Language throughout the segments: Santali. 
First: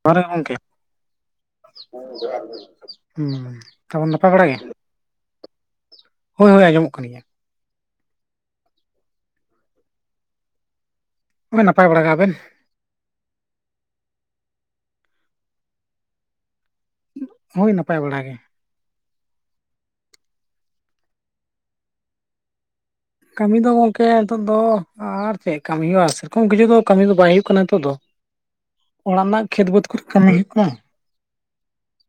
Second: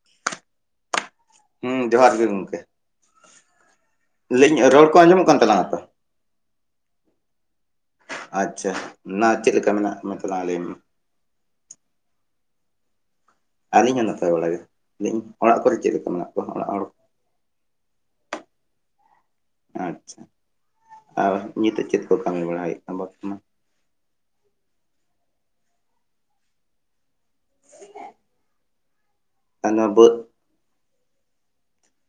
ᱚᱠᱟᱨᱮ ᱜᱚᱝᱠᱮ ᱦᱩᱸ ᱡᱚᱦᱟᱨ ᱜᱮ [inaudible] ᱦᱩᱸ ᱛᱟᱵᱚᱱ ᱱᱟᱯᱟᱭ ᱵᱟᱲᱟ ᱞᱟᱹᱭ ᱜᱮ ᱟᱹᱧ ᱨᱚᱲ ᱠᱚ ᱟᱸᱡᱚᱢᱚᱜ ᱠᱟᱱ ᱛᱟᱞᱟᱝᱟ ᱛᱚ, ᱦᱳᱭ ᱦᱳᱭ ᱟᱸᱚᱢᱚᱜ ᱠᱟᱱᱜᱮᱭᱟ᱾ ᱟᱪᱪᱷᱟ ᱱᱟ ᱪᱮᱫ ᱞᱮᱠᱟ ᱢᱮᱱᱟᱜ ᱠᱚ ᱛᱟᱞᱟᱝᱟ ᱞᱟᱹᱭ ᱢᱮ᱾᱾ ᱦᱳᱭ ᱱᱟᱯᱟᱭ ᱵᱟᱲᱟ ᱜᱮ ᱟᱵᱮᱱ ᱟᱹᱞᱤᱧᱦᱚᱸ ᱱᱟᱯᱟᱭ ᱵᱟᱲᱟᱜᱮ ᱤᱧ ᱚᱲᱟᱜ ᱠᱚᱨᱮ ᱪᱮᱫ ᱞᱮᱠᱟ ᱢᱮᱱᱟᱜ ᱠᱚᱣᱟ ᱚᱲᱟᱜ ᱦᱚᱲ, ᱦᱳᱭ ᱱᱟᱯᱟᱭ ᱵᱟᱲᱟ ᱜᱮ, ᱟᱪᱪᱷᱟ ᱟᱨ ᱱᱤᱛᱚᱜ ᱪᱮᱫ ᱠᱚ ᱠᱟᱹᱢᱤ ᱵᱟᱲᱟ ᱦᱩᱭᱩᱜ ᱠᱟᱱᱟ ᱵᱚᱨᱛᱚᱢᱟᱱ, ᱱᱤ ᱫᱚ ᱜᱚᱝᱠᱮ ᱱᱤᱛᱚᱜ ᱫᱚ ᱟᱨ ᱪᱮᱜ ᱠᱟᱹᱢᱤ ᱦᱩᱭᱩᱜ-ᱟ ᱥᱮᱨᱚᱠᱚᱢ ᱠᱤᱪᱷᱩ ᱫᱚ ᱠᱟᱹᱢᱤ ᱫᱚ ᱵᱟᱭ ᱦᱩᱭᱩᱜ ᱠᱟᱱᱟ ᱱᱤᱛᱚᱜ ᱫᱚ᱾ ᱚᱲᱟᱜ ᱨᱮᱱᱟᱜ ᱠᱷᱮᱛ ᱟᱨ ᱵᱟᱹᱫᱽ ᱱᱚᱣᱟ ᱠᱚᱨᱮ ᱠᱟᱹᱢᱤ ᱦᱩᱭᱩᱜ ᱠᱟᱱᱟ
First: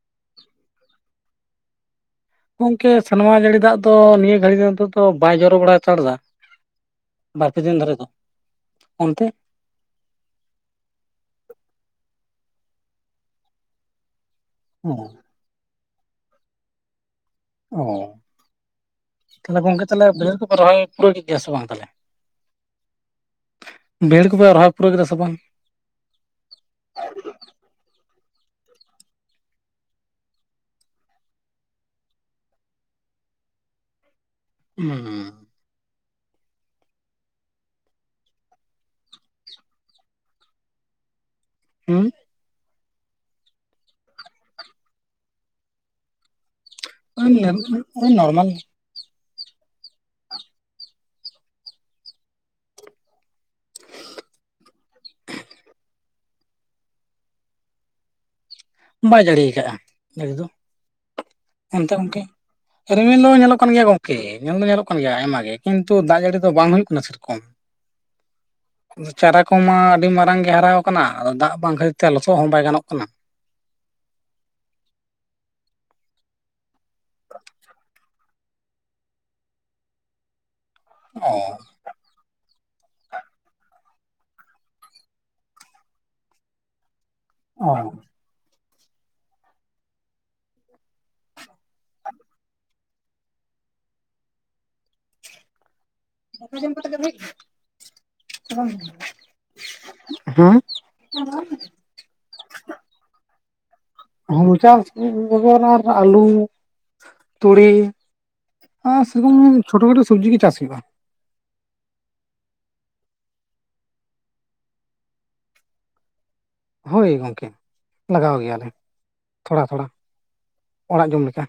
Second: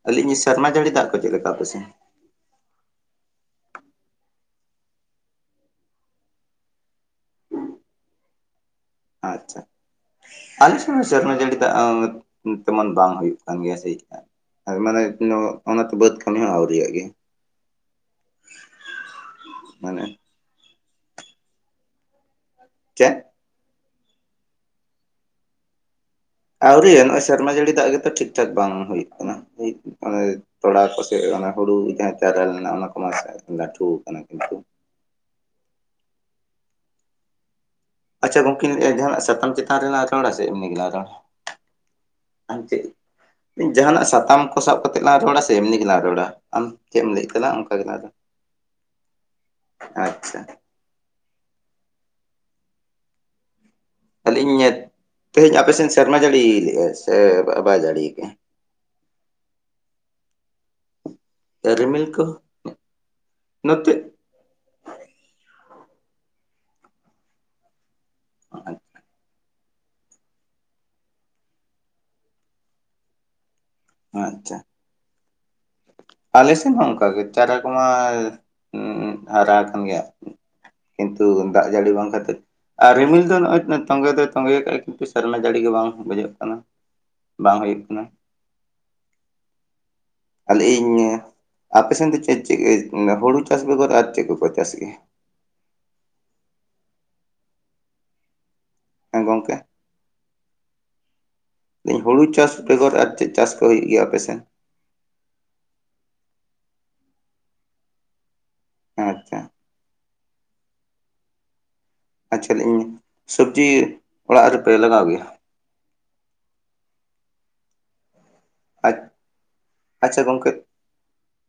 ᱟᱹᱞᱤᱧᱤ ᱥᱮᱨᱢᱟ ᱡᱟᱹᱲᱤ ᱫᱟᱜ ᱠᱚ ᱪᱮᱫ ᱞᱮᱠᱟ ᱟᱯᱮ ᱥᱮᱫ ᱜᱚᱢᱠᱮ ᱥᱮᱱᱣᱟ ᱡᱟᱹᱲᱤ ᱫᱟᱜ ᱫᱚ ᱱᱤᱭᱟᱹ ᱜᱷᱟᱹᱲᱤ ᱫᱚ ᱛᱚ ᱵᱟᱭ ᱡᱚᱨᱚ ᱵᱟᱲᱟ ᱦᱟᱛᱟᱲ ᱫᱟ ᱵᱟᱨᱯᱮ ᱫᱤᱱ ᱫᱷᱚᱨᱮ ᱫᱚ, ᱚᱱᱛᱮ ᱟᱪᱪᱷᱟ ᱟᱪᱪᱷᱟ ᱥᱮᱨᱢᱟ ᱡᱟᱹᱲᱤ ᱫᱟᱜ ᱛᱮᱢᱚᱱ ᱵᱟᱝ ᱦᱩᱭᱩᱜ ᱠᱟᱱ ᱜᱮᱭᱟ ᱥᱮ ᱪᱮᱛᱟ, ᱥᱮᱨᱢᱟ ᱚ ᱨᱮ ᱮᱠᱷᱚᱱᱳ ᱚᱱᱟ ᱵᱟᱹᱫᱽ ᱠᱟᱹᱢᱤ ᱦᱚᱸ ᱟᱹᱣᱨᱤ ᱭᱟᱜ ᱜᱮᱭᱟ, ᱚ ᱛᱟᱞᱮ ᱜᱚᱝᱠᱮ ᱢᱟᱱᱮ ᱛᱦᱟᱞᱮ ᱵᱟᱹᱭᱦᱟᱹᱲ ᱠᱚ ᱯᱮ ᱨᱚᱦᱚᱭ ᱯᱩᱨᱟᱹᱣ ᱠᱮᱜ ᱜᱮᱭᱟ ᱥᱮ ᱵᱟᱝ ᱛᱟᱞᱦᱮ᱾ ᱪᱮᱫ ᱵᱟᱹᱭᱦᱟᱹᱲ ᱠᱚᱯᱮ ᱨᱚᱦᱚᱭ ᱯᱩᱨᱟᱹᱣ ᱠᱮᱫᱟ ᱥᱮ ᱵᱟᱝ, ᱟᱹᱣᱨᱤ ᱱᱚᱜᱼᱚᱭ ᱥᱮᱨᱢᱟ ᱡᱟᱹᱲᱤ ᱫᱟᱜ ᱜᱮᱛᱚ ᱴᱷᱤᱠ ᱴᱷᱟᱠ ᱵᱟᱝ ᱦᱩᱭᱩᱜ ᱠᱟᱱᱟ, ᱚᱱᱮ ᱛᱚᱲᱟ ᱠᱚᱥᱮ ᱦᱩᱲᱩ ᱡᱟᱦᱟᱸ ᱪᱟᱨᱟ ᱞᱮᱱᱟ ᱚᱱᱟ ᱠᱚᱢᱟ ᱞᱟᱹᱴᱷᱩ ᱠᱟᱱᱟ ᱠᱤᱱᱛᱩ ᱦᱩᱸ ᱟᱪᱪᱷᱟ ᱜᱚᱝᱠᱮᱧ ᱞᱟᱹᱭ ᱮᱫ-ᱟ ᱡᱟᱦᱟᱸᱱᱟᱜ ᱥᱟᱛᱟᱢ ᱪᱮᱛᱟᱱ ᱨᱮᱞᱟᱝ ᱨᱚᱲᱟ ᱥᱮ ᱮᱢᱱᱤ ᱜᱮᱞᱟᱝ ᱨᱚᱲᱟ᱾ ᱦᱩᱸ ᱟᱢ ᱪᱮᱫ ᱡᱟᱦᱟᱱᱟᱜ ᱥᱟᱛᱟᱢ ᱠᱚ ᱥᱟᱵ ᱠᱟᱛᱮᱜ ᱞᱟᱝ ᱨᱚᱲᱟ ᱥᱮ ᱮᱢᱱᱤ ᱜᱮᱞᱟᱝ ᱨᱚᱲᱟ ᱟᱢ ᱪᱮᱫ ᱮᱢ ᱞᱟᱹᱭ ᱛᱞᱟᱝᱟ ᱦᱩᱸ ᱚᱱᱠᱟ ᱜᱮ ᱳᱭ ᱦᱟᱸᱜ ᱱᱚᱨᱢᱟᱞ ᱟᱪᱪᱷᱟ, ᱟᱹᱞᱤᱧ ᱛᱤᱦᱤᱧ ᱟᱯᱮᱥᱮᱫ ᱥᱮᱨᱢᱟ ᱡᱟᱹᱲᱤᱭ ᱥᱮ ᱵᱟᱭ ᱡᱟᱲᱤ ᱠᱟᱼᱟᱭ ᱵᱟᱭ ᱡᱟᱲᱤ ᱟᱠᱟᱫᱼᱟ ᱡᱟᱲᱤ ᱫᱚ, ᱚᱱᱛᱮ ᱨᱤᱢᱤᱞ ᱜᱚᱢᱠᱮ ᱠᱚ ᱨᱤᱢᱤᱞ ᱫᱚ ᱧᱮᱞᱚᱜ ᱠᱟᱱ ᱜᱮᱭᱟ ᱱᱚᱛᱮ ᱜᱚᱢᱠᱮ, ᱧᱮᱞ ᱫᱚ ᱧᱮᱞᱚᱜ ᱠᱟᱱ ᱜᱮᱭᱟ ᱟᱭᱢᱟ ᱜᱮ ᱠᱤᱱᱛᱩ ᱫᱟᱜ ᱡᱟᱹᱲᱤ ᱫᱚ ᱵᱟᱝ ᱦᱩᱭᱩᱜ ᱠᱟᱱᱟ ᱥᱮ ᱨᱚᱠᱚᱢ, ᱪᱟᱨᱟᱠ ᱠᱚ ᱢᱟ ᱟᱹᱰᱤ ᱢᱟᱨᱟᱝ ᱜᱮ ᱦᱟᱨᱟ ᱟᱠᱟᱱᱟ ᱟᱫᱚ ᱫᱟᱜ ᱵᱟᱝ ᱠᱷᱟᱹᱛᱤᱨ ᱛᱮ ᱞᱚᱥᱚᱫ ᱦᱚᱸ ᱵᱟᱭ ᱜᱟᱱᱚᱜ ᱠᱟᱱᱟ, ᱟᱪᱪᱷᱟ ᱟᱞᱮ ᱥᱮᱱ ᱦᱚᱸ ᱚᱱᱠᱟᱜᱮ ᱪᱟᱨᱟ ᱠᱚᱢᱟ ᱦᱟᱨᱟ ᱟᱠᱟᱱ ᱜᱮᱭᱟ, ᱠᱤᱱᱛᱩ ᱚ ᱫᱟᱜ ᱡᱟᱹᱲᱤ ᱵᱟᱝ ᱠᱷᱟᱹᱛᱤᱨ, ᱟᱨ ᱨᱤᱢᱤᱞ ᱫᱚ ᱱᱚᱜᱼᱚᱭ ᱛᱚᱸᱜᱮ ᱫᱚᱭ ᱛᱚᱸᱜᱮ ᱟᱠᱟᱜ ᱠᱤᱱᱛᱩ ᱥᱮᱟᱨᱢᱟ ᱡᱟᱹᱲᱤ ᱜᱮ ᱵᱟᱝ ᱵᱩᱡᱷᱟᱹᱜ ᱠᱟᱱᱟ, ᱵᱟᱝ ᱚ ᱦᱩᱭᱩᱜ ᱠᱟᱱᱟ᱾ ᱟᱞᱮ ᱤᱧ ᱟᱯᱮᱥᱮᱫ ᱫᱚ ᱪᱮᱫ ᱪᱮᱫ ᱦᱩᱲᱩ ᱪᱟᱥ ᱵᱮᱜᱚᱨ ᱟᱨ ᱪᱮᱫ ᱠᱚᱠᱚ ᱪᱟᱥ ᱜᱮᱭᱟ? ᱫᱟᱠᱟ ᱡᱚᱢ ᱠᱟᱛᱮ [inaudible] ᱦᱮᱸ ᱜᱚᱢᱠᱮ᱾ ᱦᱩᱲᱩ ᱪᱟᱥ ᱵᱮᱜᱚᱨ ᱟᱨ ᱪᱮᱫ ᱪᱟᱥ ᱠᱚ ᱦᱩᱭᱩᱜ ᱜᱮᱭᱟ? ᱟᱯᱮᱥᱮᱱ ᱦᱩᱲᱩ ᱪᱟᱥ ᱵᱮᱜᱚᱨ ᱟᱹᱞᱩ, ᱛᱩᱲᱤ, ᱟᱨ ᱟᱪᱪᱷᱟ ᱥᱮᱨᱚᱠᱚᱢ ᱪᱷᱳᱴᱳ ᱠᱷᱟᱴᱳ ᱥᱚᱵᱽᱡᱤ ᱜᱮ ᱪᱟᱥ ᱦᱩᱭᱩᱜᱼᱟ᱾ ᱟᱪᱪᱷᱟ ᱤᱧ ᱥᱚᱵᱽᱡᱤ ᱚᱲᱟᱜ ᱨᱮᱯᱮ ᱞᱟᱜᱟᱣ ᱜᱮᱭᱟ? ᱦᱳᱭ ᱜᱚᱢᱠᱮ᱾ ᱞᱟᱜᱟᱣ ᱜᱮᱭᱟᱞᱮ᱾ ᱟᱪ ᱛᱷᱚᱲᱟ ᱛᱷᱚᱲᱟ ᱟᱪᱪᱷᱟ ᱜᱚᱢᱠᱮ ᱚᱲᱟᱜ ᱡᱚᱢ ᱞᱮᱠᱟ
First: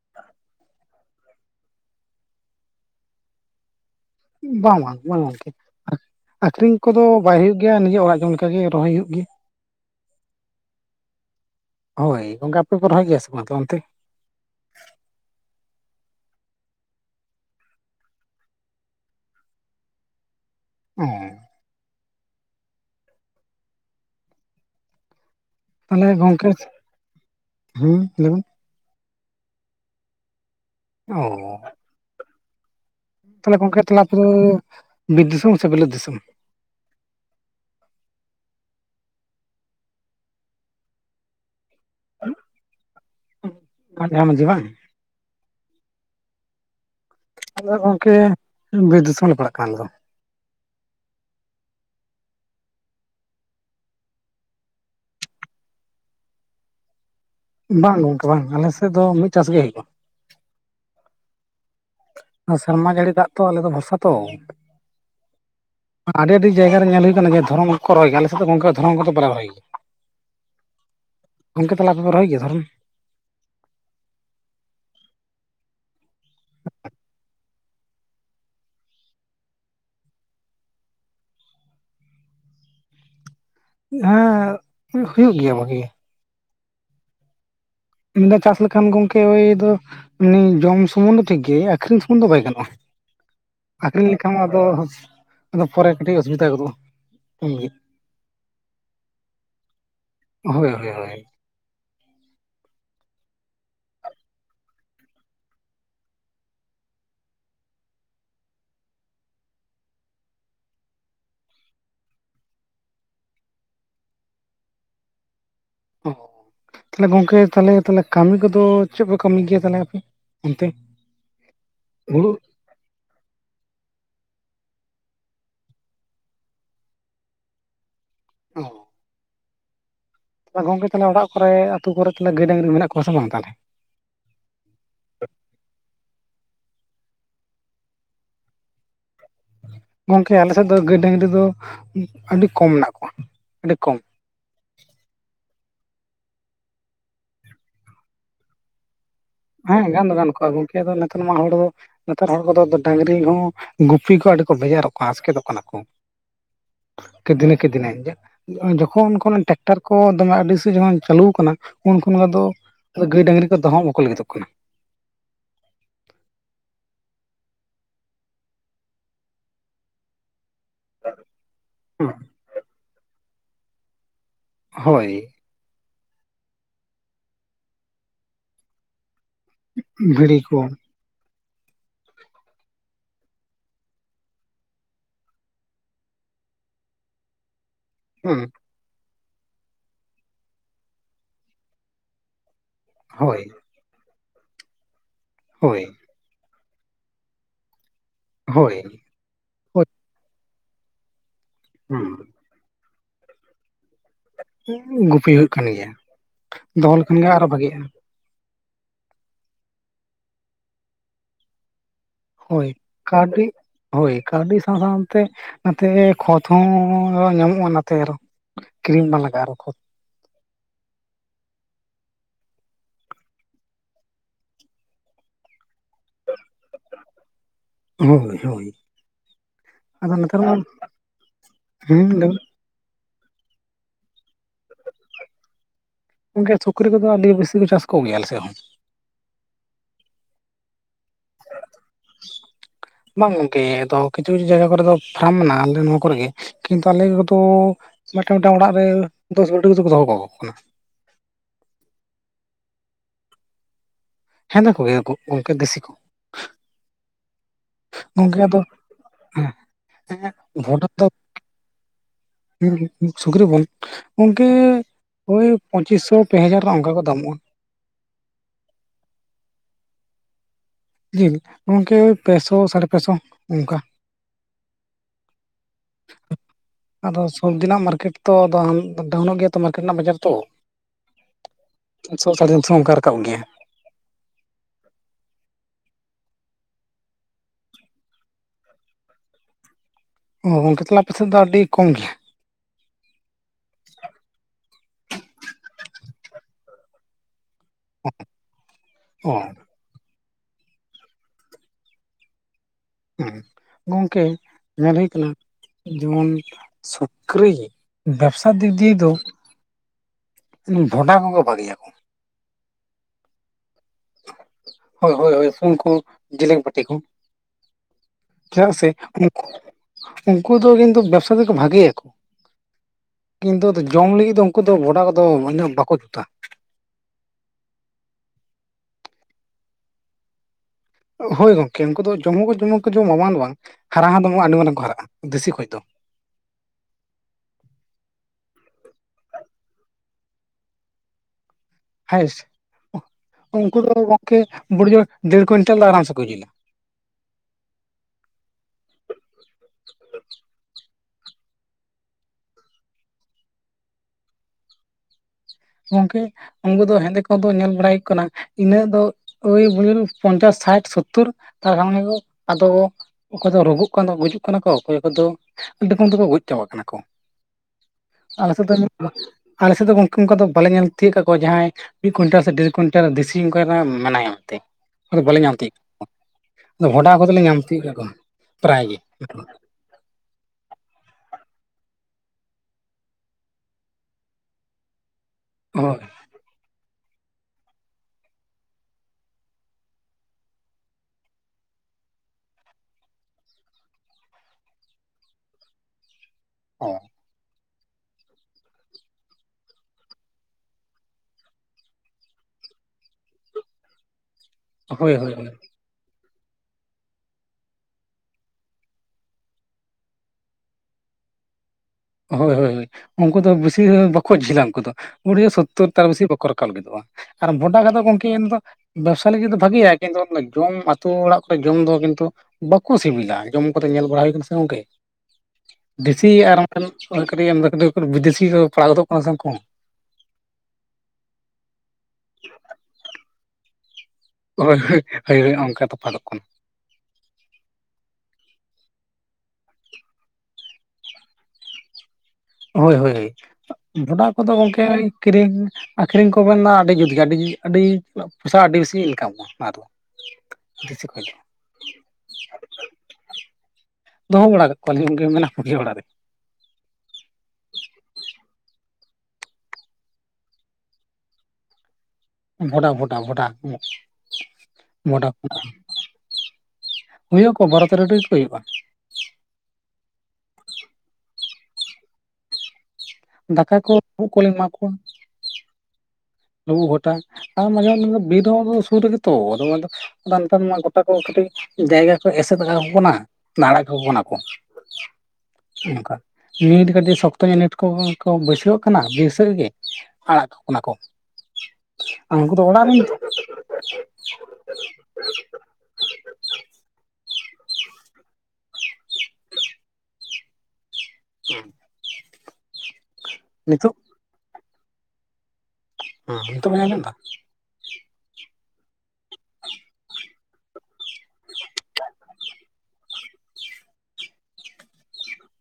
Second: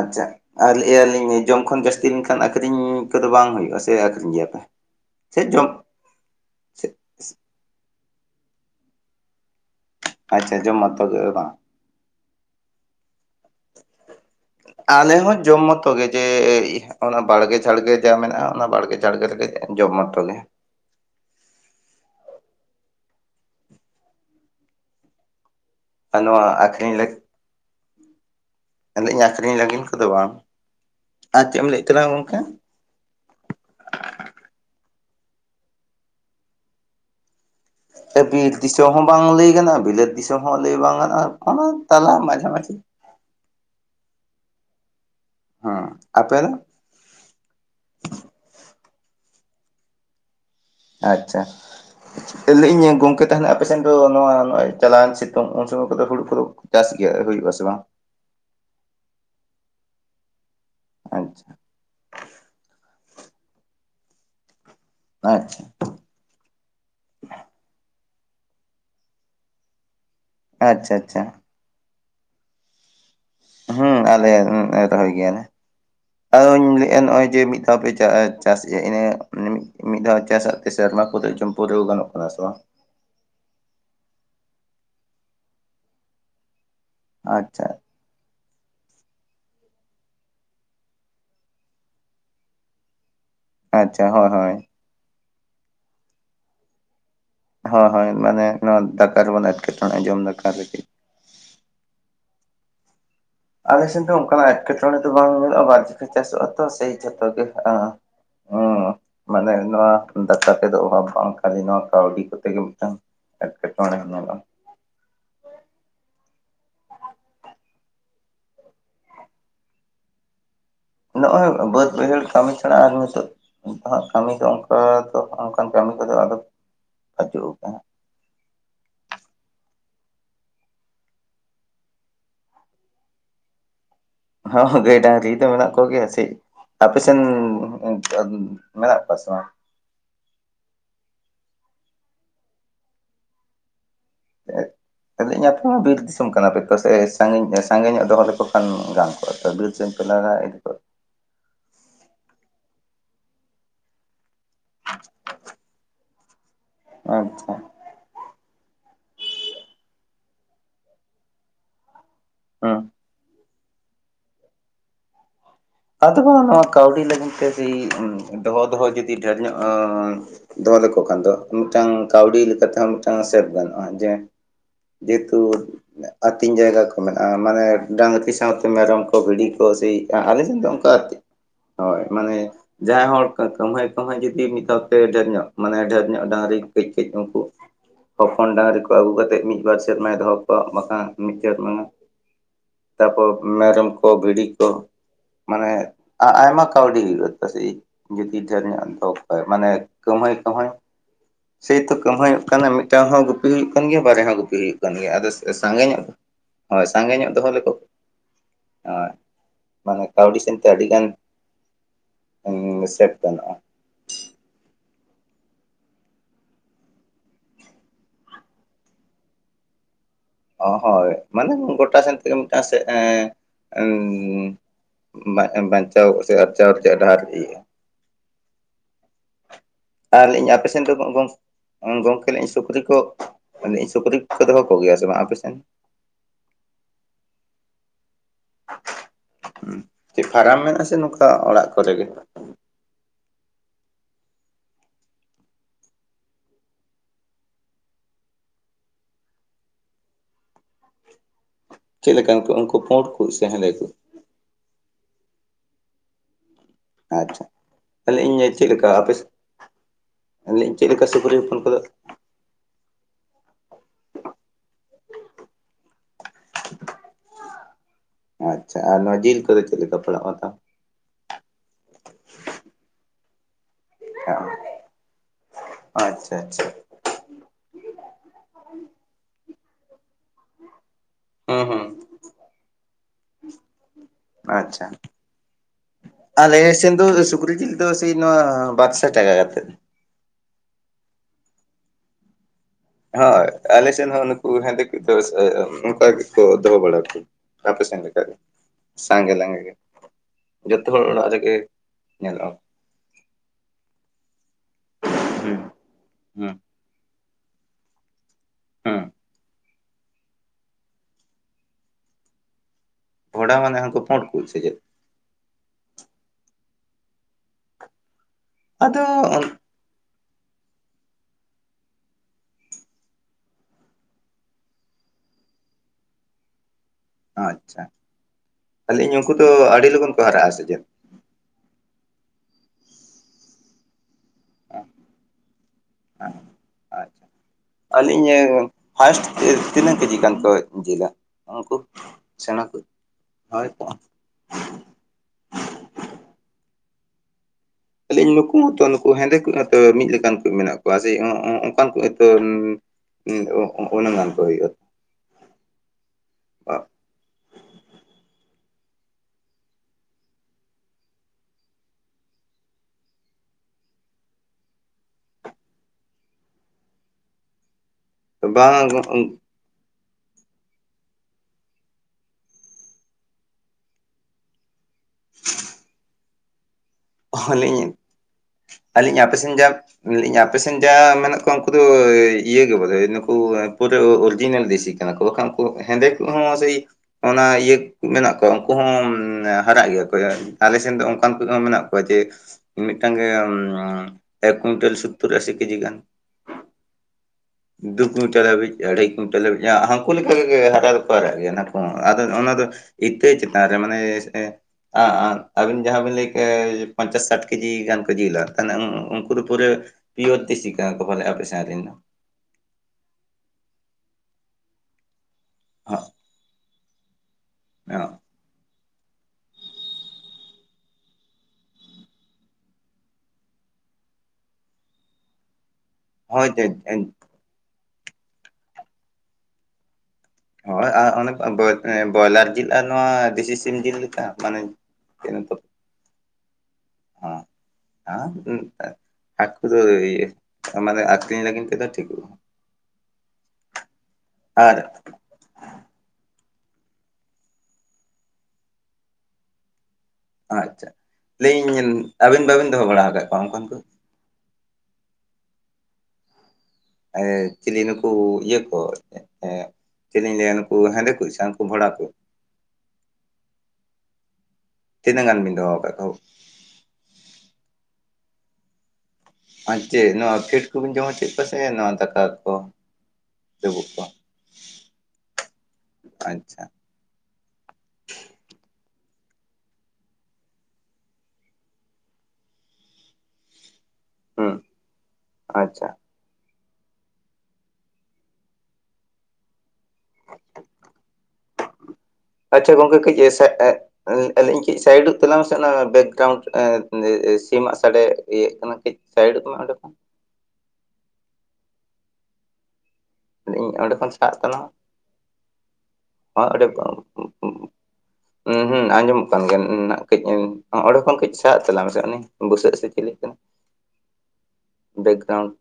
ᱟᱪᱪᱷᱟ, ᱟᱨ ᱞᱟᱹᱭᱼᱟᱞᱤᱧ ᱡᱚᱢ ᱠᱷᱚᱱ ᱡᱟᱹᱥᱛᱤ ᱞᱮᱱᱠᱷᱟᱱ ᱟᱹᱷᱨᱤᱧ ᱠᱚᱫᱚ ᱵᱟᱝ ᱦᱩᱭᱩᱜᱼᱟ ᱥᱮ᱾ ᱟᱠᱷᱨᱤᱧ ᱜᱮᱭᱟᱯᱮ ᱵᱟᱝ ᱵᱟᱝ ᱵᱟᱝ ᱥᱮ ᱜᱚᱢᱠᱮ ᱡᱚᱢ ᱟᱨ ᱟᱠᱷᱨᱤᱧ ᱠᱚᱫᱚ ᱵᱟᱭ ᱦᱩᱭᱩᱜ ᱜᱮᱭᱟ᱾ ᱱᱤᱡᱮ ᱚᱲᱟᱜ ᱡᱚᱢ ᱞᱮᱠᱟᱜ ᱜᱮ ᱨᱚᱦᱚᱭ ᱦᱩᱭᱩᱜ ᱜᱮᱭᱟ᱾ ᱟᱪᱪᱷᱟ ᱡᱚᱢ ᱢᱟᱛᱚᱜ ᱜᱮ ᱵᱟᱝ? ᱦᱳᱭ ᱜᱚᱝ ᱠᱟ ᱟᱯᱮ ᱠᱚᱨᱮ ᱠᱚ ᱨᱚᱸᱦᱚᱭ ᱜᱮᱭᱟ ᱥᱮ? ᱢᱟ ᱛᱚ ᱚᱱᱛᱮ, ᱟᱞᱮ ᱦᱚᱸ ᱡᱚᱢ ᱢᱚᱛᱚ ᱜᱮ ᱡᱮ ᱚᱱᱟ ᱵᱟᱲᱜᱮ ᱡᱷᱟᱲᱜᱮ ᱡᱟ ᱢᱮᱱᱟᱜᱼᱟ᱾ ᱚᱱᱟ ᱵᱟᱲᱜᱮ ᱡᱷᱟᱲᱜᱮ ᱨᱮᱜᱮ, ᱡᱚᱢ ᱢᱚᱛᱚ ᱜᱮ᱾ ᱦᱚᱸ ᱛᱟᱦᱚᱞᱮ ᱟᱨ ᱜᱚᱢᱠᱮᱸ ᱱᱚᱣᱟ ᱟᱠᱷᱨᱤᱧ ᱦᱮᱸ ᱞᱟᱹᱭᱵᱮᱱ, ᱮᱱᱮᱡ ᱟᱹᱠᱷᱨᱤᱧ ᱞᱟᱹᱜᱤᱫ ᱠᱚᱫᱚ ᱵᱟᱝ ᱚ ᱟᱨ ᱪᱮᱫ ᱮᱢ ᱞᱟᱹᱭᱮᱫ ᱠᱟᱱᱟ ᱜᱚᱢᱠᱮ, ᱛᱟᱦᱚᱞᱮ ᱜᱚᱢᱠᱮ [unintelligible] ᱛᱮ ᱵᱤᱨ ᱫᱤᱥᱚᱢ ᱥᱮ ᱵᱤᱞᱟᱛ ᱫᱤᱥᱚᱢ? ᱵᱤᱨ ᱫᱤᱥᱚᱢ ᱦᱚᱸ ᱵᱟᱝ ᱞᱟᱹᱭ ᱜᱟᱱᱚᱜᱼᱟ, ᱵᱤᱞᱟᱹᱛ ᱫᱤᱥᱚᱢ ᱦᱚᱸ ᱞᱟᱹᱭ ᱵᱟᱝ ᱜᱟᱱᱚᱜᱼᱟ᱾ ᱚᱱᱟ ᱛᱟᱞᱟ ᱢᱟᱡᱷᱮ ᱢᱟᱡᱷᱤ, ᱢᱟᱡᱷᱟ ᱢᱟᱺᱡᱷᱤ ᱵᱟᱝ? ᱦᱮᱸ ᱟᱯᱮ ᱫᱚ, ᱟᱫᱚ ᱜᱚᱢᱠᱮ ᱵᱤᱨ ᱫᱤᱥᱚᱢ ᱞᱮ ᱯᱟᱲᱟᱜ ᱠᱟᱱᱟᱞᱮ ᱫᱚ᱾ ᱟᱪᱪᱷᱟ ᱤᱧ ᱜᱚᱢᱠᱮ ᱛᱟᱦᱮᱱᱟ ᱟᱯᱮᱥᱮᱫ ᱫᱚ ᱱᱚᱣᱟ ᱱᱚᱜᱼᱚᱭ ᱪᱟᱞᱟᱣᱮᱱ ᱥᱤᱛᱩᱝ ᱩᱱ ᱥᱚᱢᱚᱭ ᱠᱚᱫᱚ ᱦᱩᱲᱩ ᱠᱚᱫᱚ ᱪᱟᱥ ᱜᱮ ᱦᱩᱭ ᱥᱮ? ᱵᱟᱝ ᱜᱚᱢᱠᱮ ᱵᱟᱝ ᱟᱞᱮᱥᱮᱫ ᱫᱚ ᱢᱤᱫ ᱪᱟᱥ ᱜᱮ ᱦᱩᱭᱩᱜᱼᱟ᱾ ᱟᱪᱪᱷᱟ, ᱥᱮᱨᱢᱟ ᱡᱟᱹᱲᱤ ᱫᱟᱜ ᱛᱚ ᱟᱞᱮ ᱫᱚ ᱵᱷᱚᱨᱥᱟ ᱛᱚ᱾ ᱟᱪᱪᱷᱟ ᱟᱹᱰᱤ ᱟᱹᱰᱤ ᱡᱟᱭᱜᱟ ᱨᱮ ᱧᱮᱞ ᱦᱩᱭᱟ ᱠᱟᱱᱟ ᱡᱮ ᱫᱷᱚᱨᱚᱱ ᱠᱚ ᱨᱚᱦᱚᱭ ᱜᱮᱭᱟ᱾ ᱟᱞᱮ ᱥᱮᱫ ᱫᱚ ᱜᱚᱢᱠᱮ ᱫᱷᱚᱨᱚᱱ ᱠᱚᱫᱚ ᱵᱟᱞᱮ ᱨᱚᱦᱚᱭ ᱜᱮᱭᱟ᱾ ᱟᱪᱪᱷᱟ ᱟᱪᱪᱷᱟ ᱜᱚᱢᱠᱮ ᱛᱟᱞᱮ ᱟᱯᱮ ᱯᱮ ᱨᱚᱦᱚᱭ ᱜᱮᱭᱟ ᱫᱷᱚᱨᱚᱱ? ᱦᱮᱸ ᱟᱞᱮ ᱨᱚᱦᱚᱭ ᱜᱮᱭᱟ ᱞᱮ ᱟᱫᱚᱧ ᱞᱟᱹᱭᱮᱜᱼᱟ ᱱᱚᱜᱼᱚᱭ ᱡᱮ ᱢᱤᱫ ᱛᱚᱯᱮ ᱪᱟᱥᱮᱫᱼᱟ, ᱤᱱᱟᱹ ᱢᱤᱫ ᱫᱷᱟᱣ ᱪᱟᱥᱟᱜ ᱛᱮ ᱥᱮᱨᱢᱟ ᱠᱚᱫᱚ ᱡᱚᱢ ᱯᱩᱨᱟᱹᱣ ᱜᱟᱱᱚᱜ ᱠᱟᱱᱟ ᱥᱮ ᱵᱟᱝ? ᱦᱮᱸ ᱦᱩᱭᱩᱜ ᱜᱮᱭᱟ ᱵᱷᱟᱜᱮ᱾ ᱟᱪᱪᱷᱟ ᱢᱤᱫ ᱛᱷᱟᱭ ᱪᱟᱥ ᱞᱮᱠᱷᱟᱱ ᱜᱚᱢᱠᱮ ᱳᱭ ᱫᱚ ᱩᱱᱤ ᱡᱚᱢ ᱥᱩᱢᱩᱝ ᱫᱚ ᱴᱷᱤᱠ ᱜᱮᱭᱟ᱾ ᱟᱠᱷᱨᱤᱧ ᱥᱩᱢᱩᱝ ᱫᱚ ᱵᱟᱭ ᱜᱟᱱᱚᱜᱼᱟ᱾ ᱟᱪᱪᱷᱟ ᱟᱠᱷᱨᱤᱧ ᱦᱳᱭ ᱞᱮᱠᱷᱟᱱ ᱢᱟ ᱦᱳᱭ ᱟᱫᱚ ᱫᱚ ᱯᱚᱨᱮ ᱠᱟᱹᱴᱤᱡ ᱚᱥᱩᱵᱤᱫᱷᱟ ᱜᱚᱫᱚᱜᱼᱟ᱾ ᱦᱳᱭ ᱦᱳᱭ ᱢᱟᱱᱮ ᱱᱚᱣᱟ ᱫᱟᱠᱟᱨ ᱨᱮ ᱮᱴᱠᱮᱴᱚᱬᱮ ᱡᱚᱢ ᱫᱟᱠᱟᱨ ᱨᱮᱠᱤ ᱦᱳᱭ ᱦᱳᱭ ᱟᱞᱮ ᱥᱮᱱ ᱫᱚ ᱚᱱᱠᱟᱱᱟᱜ ᱮᱴᱠᱮᱴᱚᱬᱮ ᱫᱚ ᱵᱟᱝ ᱦᱩᱭᱩᱜᱚᱜᱼᱟ᱾ ᱵᱟᱨ ᱫᱷᱟᱭ ᱪᱟᱥᱚᱜᱼᱟ ᱛᱚ, ᱥᱮᱭ ᱡᱷᱚᱛᱚ ᱜᱮ ᱦᱚᱸ ᱢᱟᱱᱮ ᱱᱚᱣᱟ ᱫᱟᱠᱟ ᱛᱮᱫᱚ ᱚᱵᱷᱟᱵᱽ ᱵᱟᱝ ᱠᱷᱟᱹᱞᱤ ᱱᱚᱣᱟ ᱠᱟᱹᱣᱰᱤ ᱠᱚᱛᱮ ᱜᱮ ᱢᱤᱫᱴᱟᱝ ᱮᱴᱠᱮᱴᱚᱬᱮ ᱦᱩᱭᱩᱜᱼᱟ᱾ ᱚᱸ ᱛᱟᱦᱞᱮ ᱜᱚᱢᱠᱮ, ᱛᱟᱦᱮᱞᱮ ᱠᱟᱹᱢᱤ ᱠᱚᱫᱚ ᱪᱮᱫ ᱯᱮ ᱠᱟᱹᱢᱤ ᱜᱮᱭᱟ ᱛᱟᱦᱮ ᱟᱯᱮ ᱚᱱᱛᱮ? ᱱᱚᱜᱼᱚᱭ ᱵᱟᱹᱫ ᱵᱟᱭᱦᱟᱹᱲ ᱦᱩᱲᱩ ᱠᱟᱹᱢᱤ ᱥᱮᱬᱟᱜ ᱟᱨ ᱱᱤᱛᱚᱜ ᱠᱟᱹᱢᱤ ᱫᱚ ᱚᱱᱠᱟ ᱫᱚ ᱚᱱᱠᱟᱱ ᱠᱟᱹᱢᱤ ᱠᱚᱫᱚ ᱟᱫᱚ [unintelligible] [unintelligible] ᱛᱟᱦ ᱜᱝᱠᱮ ᱛᱟᱦᱮ ᱚᱲᱟᱜ ᱠᱚᱨᱮ ᱟᱹᱛᱩ ᱠᱚᱨᱮᱜ ᱜᱟᱹᱭ ᱰᱟᱹᱝᱜᱨᱤ ᱢᱮᱱᱟᱜ ᱠᱚᱣᱟ ᱥᱮ ᱵᱟᱝ ᱛᱟᱦᱚᱞᱮ ᱦᱚᱸ ᱦᱚᱸ ᱜᱟᱹᱭ ᱰᱟᱹᱜᱨᱤ ᱢᱮᱱᱟᱜ ᱠᱚᱜᱮᱭᱟ ᱥᱮ ᱟᱯᱮᱥᱮᱱ ᱢᱮᱱᱟᱜ ᱠᱚᱣᱟ ᱥᱮ ᱵᱟᱝ ᱜᱚᱝᱠᱮ ᱟᱞᱮᱥᱮᱫ ᱫᱚ ᱜᱟᱹᱭ ᱰᱟᱹᱝᱜᱨᱤ ᱫᱚ ᱟᱹᱰᱤ ᱠᱚᱢ ᱢᱮᱱᱟᱜ ᱠᱚᱣᱟ ᱟᱹᱰᱤ ᱠᱚᱢ [inaudible] ᱟᱯᱮ ᱦᱚ ᱢᱟ ᱵᱤᱨ ᱫᱤᱥᱚᱢ ᱠᱟᱱᱟᱯᱮ ᱥᱮ ᱥᱟᱺᱜᱤᱧ ᱥᱟᱸᱜᱮ ᱧᱚᱜ ᱫᱚᱦᱚ ᱞᱮᱠᱚ ᱠᱷᱟᱱ ᱜᱟᱱ ᱠᱚᱜᱼᱟ ᱛᱚ ᱵᱤᱨ ᱦᱮᱸ ᱥᱮᱱ ᱯᱮ ᱜᱟᱱ ᱫᱚ ᱜᱟᱱ ᱞᱟᱜᱟ ᱠᱚᱜᱼᱟ ᱤᱫᱤ ᱠᱚᱣᱟ ᱜᱚᱝᱠᱮ ᱫᱚ ᱱᱮᱛᱟᱨ ᱢᱟ ᱦᱚᱲ ᱫᱚ ᱱᱮᱛᱟᱨ ᱦᱚᱲ ᱠᱚᱫᱚ ᱰᱟᱝᱜᱨᱤ ᱦᱚᱸ ᱜᱩᱯᱤ ᱠᱚ ᱟᱹᱰᱤ ᱠᱚ ᱵᱷᱮᱜᱟᱨᱚ ᱠᱚᱣᱟ ᱟᱥᱠᱮᱫᱚᱜ ᱠᱟᱱᱟ ᱠᱚ ᱫᱤᱱᱮ ᱟᱪᱪᱷᱟ ᱠᱮ ᱫᱤᱱᱮ ᱠᱮ ᱡᱚᱠᱷᱚᱱ ᱴᱮᱠᱴᱟᱨ ᱠᱚ ᱫᱚᱢᱮ ᱟᱹᱰᱤᱥ [unintelligible] ᱪᱟᱹᱞᱩ ᱟᱠᱟᱱᱟ ᱩᱱ ᱠᱷᱚᱱᱟᱜ ᱫᱚ ᱦᱩᱸ ᱜᱟᱹᱭ ᱰᱟᱹᱟᱝᱜᱨᱤ ᱠᱚ ᱫᱚᱦᱚ ᱵᱟᱠᱚ [unintelligible] ᱠᱟᱱᱟ ᱟᱫᱚ ᱵᱟᱝ ᱱᱚᱣᱟ ᱠᱟᱹᱣᱰᱤ ᱞᱟᱹᱜᱤᱫ ᱛᱮᱫᱤ ᱫᱚᱦᱚ ᱫᱚᱦᱚ ᱡᱩᱫᱤ ᱰᱷᱮᱨ ᱧᱚᱜ ᱫᱚᱦᱚ ᱞᱮᱠᱚ ᱠᱷᱟᱱ ᱫᱚ ᱢᱤᱫᱴᱟᱝ ᱠᱟᱱᱟ ᱠᱟᱹᱣᱰᱤ ᱞᱮᱠᱟᱛᱮᱦᱚᱸ ᱢᱤᱫᱴᱟᱝ ᱥᱮᱯ ᱜᱟᱱᱚᱜᱼᱟ ᱡᱮ ᱦᱳᱭ ᱡᱮᱦᱮᱛᱩ ᱟᱹᱛᱤᱧ ᱡᱟᱭᱜᱟ ᱠᱚ ᱢᱮᱱᱟᱜᱼᱟ ᱢᱟᱱᱮ ᱰᱟᱝᱜᱨᱤ ᱥᱟᱶᱛᱮ ᱢᱮᱨᱚᱢ ᱠᱚ ᱵᱷᱤᱰᱤ ᱥᱮ ᱵᱷᱤᱲᱤ ᱟᱞᱮᱥᱮᱫ ᱠᱚ ᱫᱚ ᱚᱱᱠᱟ ᱦᱚᱭ ᱢᱟᱱᱮ ᱡᱟᱦᱟᱸᱭ ᱦᱚᱲ ᱠᱟᱹᱢᱦᱟᱹᱭ ᱠᱟ. ᱢᱦᱟ. ᱭ ᱡᱩᱫᱤ ᱢᱤᱫ ᱫᱷᱟᱣᱛᱮ ᱰᱷᱮᱨ ᱧᱚᱜ ᱢᱟᱱᱮ ᱰᱷᱮᱨ ᱧᱚᱜ ᱰᱟᱝᱜᱨᱤ ᱠᱟᱹᱡ ᱠᱟᱹᱡ ᱩᱱᱠᱩ [inaudible] ᱦᱚᱯᱚᱱ ᱰᱟ. ᱝᱜᱨᱤ ᱠᱚ ᱟᱹᱜᱩ ᱠᱟᱛᱮᱫ ᱢᱤᱫ ᱵᱟᱨ ᱥᱮᱨᱢᱟᱭ ᱫᱚᱦᱚ ᱠᱚᱣᱟ ᱵᱟᱠᱷᱟᱱ ᱢᱤᱫᱪᱟᱨ ᱵᱟᱝᱟ ᱛᱟᱨᱯᱚᱨ ᱦᱳᱭ ᱢᱮᱨᱚᱢ ᱠᱚ ᱵᱷᱤᱰᱤ ᱠᱚ ᱢᱟᱱᱮ ᱦᱳᱭ ᱟᱭᱢᱟ ᱠᱟᱣᱰᱤ ᱯᱟᱥ ᱡᱩᱫᱤ ᱰᱷᱮᱨᱱᱚᱜ ᱮ ᱦᱳᱭ ᱫᱚᱦᱚ ᱠᱚᱣᱟᱭ ᱢᱟᱱᱮ ᱦᱳᱭ ᱠᱟᱹᱢᱦᱟᱹᱭ ᱠᱟᱹᱢᱦᱟᱹᱭ ᱥᱮᱭᱛᱚ ᱠᱟᱹᱢᱦᱟᱹᱭ ᱦᱩᱸ, ᱠᱟᱱᱟ ᱢᱤᱫᱴᱟᱝ ᱦᱚᱸ ᱜᱩᱯᱤ ᱦᱩᱭᱩᱜ ᱠᱟᱱ ᱜᱮᱭᱟ ᱵᱟᱨᱮ ᱦᱚᱸ ᱜᱩᱯᱤ ᱠᱤ ᱦᱩᱭᱩᱜ ᱠᱟᱱ ᱜᱮᱭᱟ ᱟᱫᱚ ᱜᱩᱯᱤ ᱦᱩᱭᱩᱜ ᱠᱟᱱ ᱥᱟᱸᱜᱮ ᱜᱮᱭᱟ ᱧᱚᱜ ᱫᱚ ᱦᱳᱭ ᱫᱚᱦᱚ ᱥᱟᱸᱜᱮ ᱞᱮᱠᱷᱟᱱ ᱜᱮ ᱧᱚᱜ ᱟᱨᱚ ᱫᱚᱦᱚ ᱞᱮᱠᱚ ᱵᱷᱟᱜᱤᱜᱼᱟ ᱦ ᱢᱟᱱᱮ ᱠᱟᱣᱰᱤ ᱥᱮᱱᱛᱮ ᱟᱰᱤᱜᱟᱱ ᱦᱳᱭ ᱠᱟᱰᱤ ᱦᱚᱭ ᱠᱟᱹᱣᱰᱤ ᱥᱟᱶ ᱥᱟᱶᱛᱮ ᱱᱟᱛᱮ ᱠᱷᱚᱛ ᱦᱚᱸ ᱧᱟᱢᱚᱜᱼᱟ ᱱᱟᱛᱮ ᱨᱚ ᱠᱤᱨᱤᱢ ᱵᱟᱝ ᱞᱟᱜᱟᱜᱼᱟ ᱟᱨ ᱠᱷ ᱚ ᱦᱚᱭ ᱢᱟᱱᱮ ᱜᱚᱴᱟ ᱥᱮᱱᱛᱮ ᱢᱤᱫ ᱥᱮ ᱵᱟᱧᱪᱟᱣ ᱥᱮ ᱟᱨᱪᱟᱣ ᱨᱮᱭᱟᱜ ᱵᱟᱦᱟᱨ [unintelligible] ᱦᱚᱭ ᱦᱚᱭ ᱟᱨ ᱤᱧ ᱟᱯᱮ ᱥᱮᱱ ᱫᱚ ᱜᱚᱝ ᱜᱚᱝᱠᱮ ᱦᱮᱸ ᱞᱟᱹᱭ ᱤᱧ ᱥᱩᱠᱨᱤ ᱠᱚ ᱟᱨ ᱞᱟᱭ ᱤᱧ ᱥᱩᱠᱨᱤ ᱠᱚ ᱫᱚᱦᱚ ᱠᱚ ᱜᱮᱭᱟ ᱥᱮ ᱵᱟᱝ ᱟᱯᱮᱥᱮᱱ ᱜᱚᱝᱠᱮ ᱥᱩᱠᱨᱤ ᱠᱚᱫᱚ ᱟᱰᱤ ᱵᱮᱥᱤ ᱠᱚ ᱪᱟᱥ ᱠᱚᱜ ᱜᱮᱭᱟ ᱟᱞᱮ ᱥᱮᱫ ᱦᱚᱸ ᱩᱸ ᱪᱮᱫ ᱯᱷᱟᱨᱟᱢ ᱢᱮᱱᱟᱜ ᱟᱥᱮ ᱱᱚᱠᱟ ᱚᱲᱟᱜ ᱠᱚᱨᱮ ᱜᱮ ᱵᱟᱝ ᱜᱚᱝᱠᱮ ᱟᱫᱚ ᱠᱤᱪᱷᱩ ᱠᱤᱪᱷᱩ ᱡᱟᱜᱟ ᱠᱚᱨᱮ ᱫᱚ ᱯᱷᱟᱨᱢ ᱢᱮᱱᱟᱼᱟ ᱟᱞᱮ ᱱᱚᱣᱟ ᱠᱚᱨᱮ ᱜᱮ ᱠᱤᱱᱛᱩ ᱟᱞᱮ ᱠᱚ ᱫᱚ ᱢᱤᱫᱴᱟᱝ ᱢᱤᱫᱴᱟᱝ ᱚᱲᱟᱜ ᱨᱮ ᱫᱚᱥ [unintelligible] ᱴᱤ ᱠᱟᱛᱮᱫ ᱠᱚ ᱫᱚᱦᱚ ᱠᱟᱠᱚ ᱠᱟᱱᱟ ᱪᱮᱫ ᱞᱮᱠᱟᱱ ᱠᱚ ᱩᱱᱠᱩ ᱯᱩᱸᱰ ᱠᱚ ᱥᱮ ᱦᱮᱸᱫᱮ ᱠᱩᱜ ᱦᱮ ᱱᱩᱠᱩ ᱜᱮᱭᱟ ᱜᱚᱜᱼᱜᱚᱢᱠᱮ ᱫᱮᱥᱤ ᱠᱚ ᱟᱪᱪᱷᱟ [unintelligible] ᱤᱧ ᱜᱚᱝᱠᱮ ᱟᱫᱚ ᱪᱮᱫ ᱞᱮᱠᱟ ᱟᱯᱮ ᱥᱮ ᱦᱮᱸ ᱦᱮᱸ ᱞᱟᱹᱭ ᱟᱹᱧ ᱪᱮᱫ ᱞᱮᱠᱟ ᱥᱩᱠᱨᱤ ᱦᱚᱯᱚᱱ ᱠᱚᱫᱚ ᱦᱩ ᱥᱩᱠᱨᱤ ᱵᱚᱱ ᱜᱚᱝᱠᱮ ᱦᱚᱭ ᱯᱚᱪᱤᱥ ᱥᱚ ᱯᱮ ᱦᱟᱡᱟᱨ ᱱᱟᱜ ᱚᱱᱠᱟ ᱠᱚ ᱫᱟᱢᱚᱜᱼᱟ ᱟᱪᱪᱷᱟ ᱟᱨ ᱱᱚᱣᱟ ᱡᱤᱞ ᱠᱚ ᱫᱚ ᱪᱮᱫ ᱞᱮᱠᱟ ᱯᱟᱲᱟᱜᱼᱟ ᱛᱟᱣ ᱡᱤᱞ ᱜᱚᱝᱠᱮ ᱯᱮᱥᱚ ᱥᱟᱲᱮ ᱯᱮᱥᱚ ᱚᱝᱠᱟ ᱟᱪᱪᱷᱟ ᱪᱷᱟ ᱟᱫᱚ ᱥᱚᱵ ᱡᱤᱱᱟᱜ ᱢᱟᱨᱠᱮᱴ ᱛᱚ ᱟᱫᱚ ᱰᱟᱣᱩᱱᱚᱜ ᱜᱮᱭᱟ ᱛᱚ ᱢᱟᱨᱠᱮᱴ ᱨᱮᱱᱟᱜ ᱵᱟᱡᱟᱨ ᱛᱚ ᱦᱩᱸ ᱦᱩᱸ ᱛᱤᱱ ᱥᱚ ᱥᱟᱲᱮ ᱫᱤᱱ ᱥᱚ ᱚᱱᱠᱟ ᱨᱟᱠᱟᱵ ᱜᱮᱭᱟ ᱟᱪᱪᱷᱟ ᱟᱞᱮ ᱥᱮᱱ ᱫᱚ ᱥᱩᱠᱨᱤ ᱡᱤᱞ ᱫᱚ ᱥᱮᱭ ᱱᱚᱣᱟ ᱵᱟᱨ ᱥᱟᱭ ᱴᱟᱠᱟ ᱠᱟᱛᱮᱫ ᱚ ᱜᱚᱝᱠᱮ ᱛᱚᱦᱞᱮ ᱟᱯᱮ ᱥᱮᱫ ᱫᱚ ᱟᱰᱤ ᱠᱚᱢ ᱜᱮᱭᱟ᱾ ᱦᱳᱭ ᱟᱞᱮ ᱥᱮᱫ ᱦᱚ ᱱᱩᱠᱩ ᱦᱮᱸᱫᱮ ᱠᱚ ᱚᱱᱠᱟ ᱜᱮ ᱠᱚ ᱫᱚᱦᱚ ᱵᱟᱲᱟ ᱠᱚ᱾ ᱟᱯᱮ ᱥᱮᱱ ᱞᱮᱠᱟ ᱜᱮ ᱥᱟᱸᱜᱮ ᱚ ᱞᱟᱸᱜᱟ ᱜᱮ᱾ ᱡᱚᱛᱚ ᱦᱚᱲ ᱚᱲᱟᱜ ᱨᱮ ᱜᱮ ᱧᱮᱞᱚᱜᱼᱟ᱾ ᱦᱩᱸ ᱜᱚᱢᱠᱮ ᱧᱮᱞ ᱦᱩᱭ ᱠᱟᱱᱟ ᱦᱩᱸ ᱡᱮᱢᱚᱱ ᱦᱩᱸ ᱥᱩᱠᱨᱤ ᱵᱮᱵᱥᱟ ᱫᱤᱠ ᱫᱤᱭᱮ ᱦᱩᱸ ᱫᱚ, ᱵᱷᱚᱸᱰᱟ ᱠᱚ ᱜᱮ ᱵᱷᱟᱜᱤᱭᱟᱠᱚ᱾ ᱵᱷᱚᱰᱟ ᱢᱟᱱᱮ ᱦᱟᱸᱱᱠᱩ ᱯᱩᱸᱰ ᱠᱚ ᱥᱮ ᱪᱮᱫ? ᱦᱳᱭ ᱦᱳᱭ ᱦᱳᱭ ᱩᱱᱠᱩ ᱡᱤᱞᱮᱧ ᱯᱟᱴᱤ ᱠᱚ᱾ ᱪᱮᱫᱟᱜ ᱥᱮ ᱟᱫᱚ ᱩᱱᱠᱩ ᱩᱱᱠᱩ ᱫᱚ ᱠᱤᱱᱛᱩ ᱵᱮᱵᱽᱥᱟ ᱫᱚ ᱠᱚ ᱵᱷᱟᱜᱮᱭᱟ ᱠᱚ᱾ ᱠᱤᱱᱛᱩ ᱟᱫᱚ ᱡᱚᱢ ᱞᱟᱹᱜᱤᱫ ᱫᱚ ᱩᱱᱠᱩ ᱫᱚ ᱵᱷᱚᱰᱟ ᱠᱚ ᱫᱚ ᱩᱱᱟᱹᱜ ᱵᱟᱠᱚ ᱡᱩᱛᱟ᱾ ᱟᱪᱪᱷᱟ ᱞᱟᱹᱭ ᱟᱹᱧ ᱩᱱᱠᱩ ᱫᱚ ᱟᱰᱤ ᱞᱚᱜᱚᱱ ᱠᱚ ᱦᱟᱨᱟᱜᱼᱟ ᱥᱮ ᱪᱮᱫ? ᱦᱳᱭ ᱜᱚᱝᱠᱮ ᱩᱱᱠᱩ ᱫᱚ ᱡᱚᱢ ᱦᱚ ᱠᱚ ᱡᱚᱢ ᱟ ᱵᱟᱝ ᱫᱚ ᱵᱟᱝ ᱦᱟᱨᱟ ᱦᱚ ᱫᱚ ᱟᱰᱤ ᱢᱟᱨᱟᱝ ᱠᱚ ᱦᱟᱨᱟᱜᱼᱟ ᱫᱮᱥᱤ ᱠᱷᱚᱡ ᱫᱚ᱾ ᱦᱮᱸ ᱟᱪᱪᱷᱟ᱾ ᱟᱞᱟᱹᱧ ᱦᱟᱭᱮᱥᱴ ᱛᱤᱱᱟᱹᱜ ᱠᱮᱡᱤ ᱜᱟᱱ ᱠᱚ ᱡᱮᱞᱟ ᱩᱱᱠᱩ? ᱦᱟᱭᱮᱥᱴ ᱥᱮᱬᱟ ᱠᱚ ᱦᱳᱭ ᱩᱱᱠᱩ ᱛᱚ ᱫᱚ ᱜᱚᱢᱠᱮ ᱵᱳᱱᱳ ᱡᱳᱲ ᱰᱮᱲ ᱠᱩᱭᱤᱱᱴᱟᱞ ᱫᱚ ᱟᱨᱟᱢ ᱥᱮ ᱠᱚ ᱡᱤᱞᱟ᱾ ᱟᱨ ᱞᱟᱹᱭ ᱤᱧ ᱱᱩᱠᱩ ᱦᱚ ᱛᱚ ᱱᱩᱠᱩ ᱦᱮᱸᱫᱮ ᱠᱚ ᱦᱚ ᱛᱚ ᱢᱤᱫ ᱞᱮᱠᱟᱱ ᱠᱚ ᱢᱮᱱᱟᱜ ᱠᱚᱣᱟ᱾ ᱥᱮ ᱚᱸ ᱚᱸ ᱚᱱᱠᱟᱱ ᱠᱚ ᱦᱚ ᱛᱚ ᱤ ᱚᱜ ᱚᱜ ᱚᱱᱟ ᱜᱟᱱ ᱦᱩᱭᱩᱜᱼᱟ᱾ ᱜᱚᱝᱠᱮ ᱩᱱᱠᱩ ᱵᱟ- ᱫᱚ ᱦᱮᱸᱫᱮ ᱠᱚ ᱫᱚ ᱧᱮᱞ ᱵᱟᱲᱟᱭ ᱦᱩᱭᱩᱜ ᱠᱟᱱᱟ᱾ ᱤᱱᱟᱹᱜ ᱫᱚ ᱳᱭ ᱵᱚᱞᱮᱨᱳ ᱯᱚᱧᱪᱟᱥ ᱥᱟᱴ ᱥᱳᱛᱛᱳᱨ ᱛᱟᱨᱠᱷᱟᱱ ᱜᱮ ᱠᱚ ᱟᱫᱚ ᱚᱠᱚᱭ ᱫᱚ ᱨᱳᱜᱳᱜ ᱠᱟᱱᱟ ᱜᱩᱡᱩᱜ ᱠᱟᱱᱟ, ᱠᱚ ᱚᱠᱚᱭ ᱠᱚ ᱫᱚ ᱟᱹᱰᱤ ᱨᱚᱠᱚᱢ ᱫᱚ ᱠᱚ ᱜᱚᱡ ᱪᱟᱵᱟᱜ ᱠᱟᱱᱟ ᱠᱚ᱾ ᱟᱞᱮ ᱥᱮᱫ ᱫᱚ ᱵᱟᱝ ᱟᱞᱮ ᱥᱮᱫ ᱫᱚ ᱜᱚᱝᱠᱮ ᱚᱱᱠᱟ ᱫᱚ ᱵᱟᱞᱮ ᱧᱮᱞ ᱛᱤᱭᱳᱜ ᱠᱟᱫ ᱠᱚᱣᱟ ᱡᱟᱦᱟᱭ ᱢᱤᱫ ᱠᱩᱭᱤᱱᱴᱟᱞ ᱥᱮ ᱰᱮᱲ ᱠᱩᱭᱤᱱᱴᱟᱞ ᱫᱮᱥᱤ ᱚᱱᱠᱟ ᱱᱟᱜ ᱢᱮᱱᱟᱭᱟ ᱢᱮᱱᱛᱮ᱾ ᱟᱞᱮ ᱵᱟᱞᱮ ᱧᱟᱢ ᱛᱤᱭᱳᱜ ᱟᱠᱟᱫ ᱠᱟᱜ ᱠᱚᱣᱟ, ᱟᱫᱚ ᱵᱷᱚᱰᱟ ᱠᱚ ᱫᱚ ᱞᱮ ᱧᱟᱢ ᱛᱤᱭᱳ ᱠᱟᱫ ᱟᱹᱞᱤᱧ ᱠᱚᱣᱟ ᱯᱨᱟᱭ ᱜᱮ᱾ ᱞᱟᱹᱭ ᱤᱧ ᱟᱯᱮᱥᱮᱱ ᱡᱟ ᱢᱮᱱᱟᱜ ᱠᱚᱣᱟ ᱩᱱᱠᱩ ᱫᱚ ᱤᱭᱟᱹ ᱜᱮ ᱵᱚᱞᱮ ᱱᱩᱠᱩ ᱯᱩᱨᱟᱹ ᱚᱨᱤᱡᱤᱱᱟᱞ ᱫᱮᱥᱤ ᱠᱟᱱᱟ ᱠᱚ, ᱵᱟᱠᱷᱟᱱ ᱩᱱᱠᱩ ᱦᱳᱭ ᱦᱮᱸᱫᱮ ᱠᱚ ᱦᱚ ᱥᱮᱭ ᱚᱱᱟ ᱤᱭᱟᱹ ᱠᱚ ᱢᱮᱱᱟᱜ ᱠᱚᱣᱟ ᱩᱱᱠᱩ ᱦᱚ ᱦᱟᱨᱟᱜ ᱜᱮᱭᱟ ᱠᱚ, ᱟᱞᱮ ᱥᱮᱱ ᱫᱚ ᱚᱱᱠᱟᱱ ᱠᱚᱦ ᱢᱮᱱᱟᱜ ᱠᱚ ᱣᱟ ᱡᱮ ᱢᱤᱫᱴᱟᱝ ᱜᱮ ᱮᱠ ᱠᱩᱭᱤᱱᱴᱮᱞ ᱥᱳᱛᱛᱳᱨ ᱟᱥᱤ ᱠᱮᱡᱤ ᱜᱟᱱ᱾ ᱦᱚᱸ ᱫᱩ ᱠᱩᱭᱱᱴᱟᱞ ᱦᱟᱵᱤᱡ ᱟᱹᱲᱟᱹᱭ ᱠᱩᱭᱱᱴᱟᱞ ᱦᱟᱵᱤᱡ ᱦᱟᱹᱠᱩ ᱞᱮᱠᱟ ᱜᱮ ᱦᱟᱨᱟ ᱫᱚ ᱠᱚ ᱦᱟᱨᱟᱜ ᱜᱮᱭᱟ ᱠᱚ, ᱟᱫᱚ ᱚᱱᱟ ᱫᱚ ᱤᱛᱟᱹ ᱪᱮᱛᱟᱱ ᱨᱮ ᱢᱟᱱᱮ ᱦᱳᱭ ᱦᱳᱭ ᱦᱳᱭ ᱟᱹᱵᱤᱱ ᱡᱟᱦᱟ ᱵᱤᱱ ᱞᱟᱹᱭ ᱠᱮ ᱯᱚᱧᱪᱟᱥ ᱥᱟᱴ ᱠᱮᱡᱤ ᱜᱟᱱ ᱠᱚ ᱡᱤᱞᱟ ᱮᱠᱷᱟᱱ ᱩᱱᱠᱩ ᱫᱚ ᱯᱩᱨᱟᱹ ᱯᱤᱭᱳᱨ ᱫᱤᱥᱤ ᱠᱟᱱᱟ ᱠᱚ ᱯᱟᱞᱮᱱ ᱟᱯᱮ ᱥᱮᱫ ᱨᱮᱱ ᱫᱚ᱾ ᱦᱳᱭ ᱦᱳᱭ ᱦᱳᱭ ᱩᱱᱠᱩ ᱫᱚ ᱵᱤᱥᱤ ᱵᱟᱠᱚ ᱡᱷᱤᱞᱟ ᱩᱱᱠᱩ ᱫᱚ ᱩᱲᱤᱭᱟ ᱥᱛᱛᱳᱚᱨ ᱛᱟᱨ ᱵᱤᱥᱤ ᱵᱟᱠᱚ ᱨᱟᱠᱟᱵ ᱜᱚᱜ-ᱟ᱾ ᱟᱨ ᱵᱷᱰᱟ ᱠᱟᱫᱚ ᱜᱚᱢᱠᱮ ᱮᱱᱫᱚ ᱵᱮᱵᱥᱟ ᱞᱟᱹᱜᱤᱫ ᱫᱚ ᱵᱷᱟᱜᱮᱭᱟ ᱠᱤᱱᱛᱩ ᱡᱚᱢ ᱟᱹᱛᱩᱳ ᱚᱲᱟᱜ ᱠᱚᱨᱮ ᱡᱚᱢ ᱫᱚ ᱠᱤᱱᱛᱩ ᱵᱟᱠᱚ ᱥᱤᱵᱤᱞᱟ ᱡᱚᱢ ᱠᱟᱛᱮ ᱧᱮᱞ ᱵᱟᱲᱟ ᱦᱩᱭ ᱠᱟᱱᱟ ᱥᱮ ᱜᱚᱝᱠᱮ, ᱫᱮᱥᱤ ᱦᱳᱭ ᱟᱨ ᱚᱱᱠᱟᱱ ᱠᱟᱹᱴᱤᱡ ᱮᱢ ᱮᱫᱟ ᱠᱟᱹᱴᱤᱡ ᱵᱤᱫᱮᱥᱤ ᱠᱚ ᱯᱟᱲᱟᱣ ᱜᱚᱫᱚᱜ ᱠᱟᱱᱟ ᱥᱮ ᱩᱱᱠᱩ ᱦᱚ᱾ ᱦᱳᱭ ᱚᱱᱮ ᱵᱚᱭᱞᱟᱨ ᱡᱤᱞ ᱟᱨ ᱱᱚᱣᱟ ᱫᱮᱥᱤ ᱥᱤᱢ ᱡᱤᱞ ᱞᱮᱠᱟ᱾ ᱢᱟᱱᱮ ᱦᱳᱭ ᱦᱳᱭ ᱦᱳᱭ ᱚᱱᱠᱟ ᱛᱚᱯᱷᱟᱫᱚᱜ ᱠᱟᱱᱟ᱾ ᱦᱚ ᱦᱚᱸ ᱩᱸ ᱟᱸᱜ [unintelligible] ᱢᱟᱱᱮ ᱟᱠᱚᱨᱤᱧ ᱞᱟᱜᱤᱫ ᱛᱮᱫᱚ ᱴᱷᱤᱠᱚᱜᱼᱟ᱾ ᱦᱳᱭ ᱦᱳᱭ ᱵᱷᱚᱰᱟ ᱠᱚᱫᱚ ᱟᱨ ᱜᱚᱢᱠᱮ ᱠᱤᱨᱤᱧ ᱟᱠᱷᱨᱤᱧ ᱠᱚᱵᱮᱱ ᱢᱮᱱᱫᱟ ᱟᱹᱰᱤ ᱡᱩᱛ ᱜᱮ ᱟᱹᱰᱤ ᱟᱹᱰᱤ ᱯᱚᱭᱥᱟ ᱟᱹᱰᱤ ᱵᱮᱥᱤ ᱤᱱᱠᱟᱢᱚᱜ-ᱟ ᱚᱱᱟ ᱫᱚ᱾ ᱟᱪᱪᱷᱟ ᱫᱮᱥᱤ ᱠᱷᱚᱡ ᱫᱚ ᱞᱟᱹᱭᱟᱹᱧ ᱟᱵᱤᱱ ᱵᱟᱹᱵᱤᱱ ᱫᱚᱦᱚ ᱵᱟᱲᱟ ᱟᱠᱟᱫ ᱠᱚᱣᱟ ᱚᱱᱠᱟᱱ ᱠᱚ? ᱫᱚᱦᱚ ᱵᱟᱲᱟ ᱠᱟᱜ ᱠᱚᱣᱟᱞᱤᱧ ᱜᱮ ᱢᱮᱱᱟ ᱩᱜᱤᱭᱟᱹ ᱚᱲᱟᱜ ᱨᱮ᱾ ᱮ ᱪᱤᱞᱤ ᱱᱩᱠᱩ ᱤᱭᱟᱹ ᱠᱚ ᱮᱸᱜ ᱪᱮᱫ ᱤᱧ ᱞᱟᱹᱭᱟ ᱱᱩᱠᱩ ᱦᱮᱸᱫᱮᱠ ᱥᱮ ᱩᱱᱠᱩ ᱵᱷᱚᱰᱟ ᱠᱚ? ᱵᱷᱚᱰᱟ ᱵᱷᱚᱰᱟ ᱵᱷᱚᱰᱟ ᱦᱩ ᱛᱤᱱᱟᱹᱜ ᱜᱟᱱ ᱵᱤᱱ ᱵᱷᱚᱰᱟᱚᱰᱟ ᱫᱚᱦᱚ ᱟᱠᱟᱫ ᱠᱚᱣᱟ [inaudible] ᱦᱩᱭᱩᱟᱠᱚ ᱵᱚᱨᱚᱛᱮᱨᱚᱴᱤ ᱠᱚ ᱦᱩᱭᱩᱜ- ᱟ᱾ ᱟᱨ ᱪᱮᱫ ᱱᱚᱣᱟ ᱯᱷᱤᱴ ᱠᱚᱵᱤᱱ ᱡᱚᱢ ᱪᱮᱫ ᱠᱚᱣᱟ ᱥᱮ ᱱᱚᱣᱟ ᱫᱟᱠᱟ ᱠᱚ? ᱫᱟᱠᱟ ᱠᱚ ᱞᱚᱵᱩ ᱠᱚᱞᱮ ᱮᱢᱟ ᱠᱚᱣᱟ ᱟᱪᱷ ᱜᱚᱴᱟ ᱟᱨ ᱢᱟᱡᱷᱮ - ᱢᱟᱡᱷᱮ ᱵᱤᱨ ᱦᱚᱸ ᱥᱩᱨ ᱨᱮᱜᱮ ᱛᱚ ᱟᱫᱚ ᱟᱫᱚ ᱱᱮᱛᱟᱨ ᱢᱟ ᱜᱚᱴᱟ ᱠᱚ ᱠᱟᱹᱴᱤᱡ ᱡᱟᱭᱜᱟ ᱠᱚ ᱮᱥᱮᱫ ᱟᱠᱟᱫ ᱵᱚᱱᱟ ᱦᱩᱸ ᱟᱪᱪᱷᱟ [inaudible] ᱚᱱᱠᱟ ᱱᱤᱴ ᱠᱟᱹᱴᱤᱡ ᱥᱚᱠᱛᱚ ᱮ ᱱᱮᱴ ᱠᱚ ᱠᱚ ᱵᱟᱹᱭᱥᱟᱹᱣ ᱠᱟᱱᱟ ᱵᱟᱹᱭᱥᱟᱹ ᱜᱮ ᱟᱲᱟᱜ ᱚᱱᱟ ᱠᱚ ᱟᱨ ᱩᱱᱠᱩ ᱫᱚ ᱟᱪᱪᱷᱟ ᱚᱲᱟᱜ ᱜᱚᱝᱠᱮ ᱨᱮᱱ ᱠᱟᱹᱡ ᱮᱥᱮ ᱮᱜ ᱟᱹᱞᱤᱧ ᱠᱤᱡ ᱥᱟᱭᱤᱰᱚᱜ ᱛᱟᱞᱟᱝ ᱢᱮᱥᱮ ᱚᱱᱟ ᱵᱮᱠᱜᱨᱟᱩᱱᱰ ᱥᱤᱢ ᱢᱟᱥᱰᱮ ᱤᱭᱟᱹ ᱠᱟᱱᱟ ᱠᱟᱹᱡ ᱥᱟᱭᱤᱰ ᱚᱜ ᱢᱮ ᱚᱸᱰᱮ ᱠᱷᱚᱱ ᱦᱩᱸ ᱤᱧ ᱚᱸᱰᱮ ᱠᱷᱚᱱ ᱥᱟᱦᱟᱜ ᱛᱟᱞᱟᱝ ᱚᱸ ᱦᱮᱸ ᱚᱸᱰᱮ ᱱᱤᱛᱚᱜ ᱵᱮᱱ ᱟᱸᱡᱚᱢ ᱮᱫᱟ [unintelligible] ᱦᱩ ᱦᱩᱸ ᱟᱸᱡᱚᱢᱚᱜ ᱠᱟᱱ ᱜᱮᱭ ᱱᱟᱜ ᱠᱟᱹᱡ ᱚᱸᱰᱮ ᱠᱷᱚᱱ ᱠᱟᱹᱡ ᱥᱟᱦᱟᱜ ᱛᱟᱞᱟᱝ ᱢᱮ ᱥᱮ ᱚᱱᱮ ᱵᱩᱥᱟᱹᱜ ᱥᱮ ᱪᱤᱞᱤ ᱠᱟᱱᱟᱭ [unintelligible] ᱵᱮᱠᱜᱨᱟᱣᱩᱱᱰ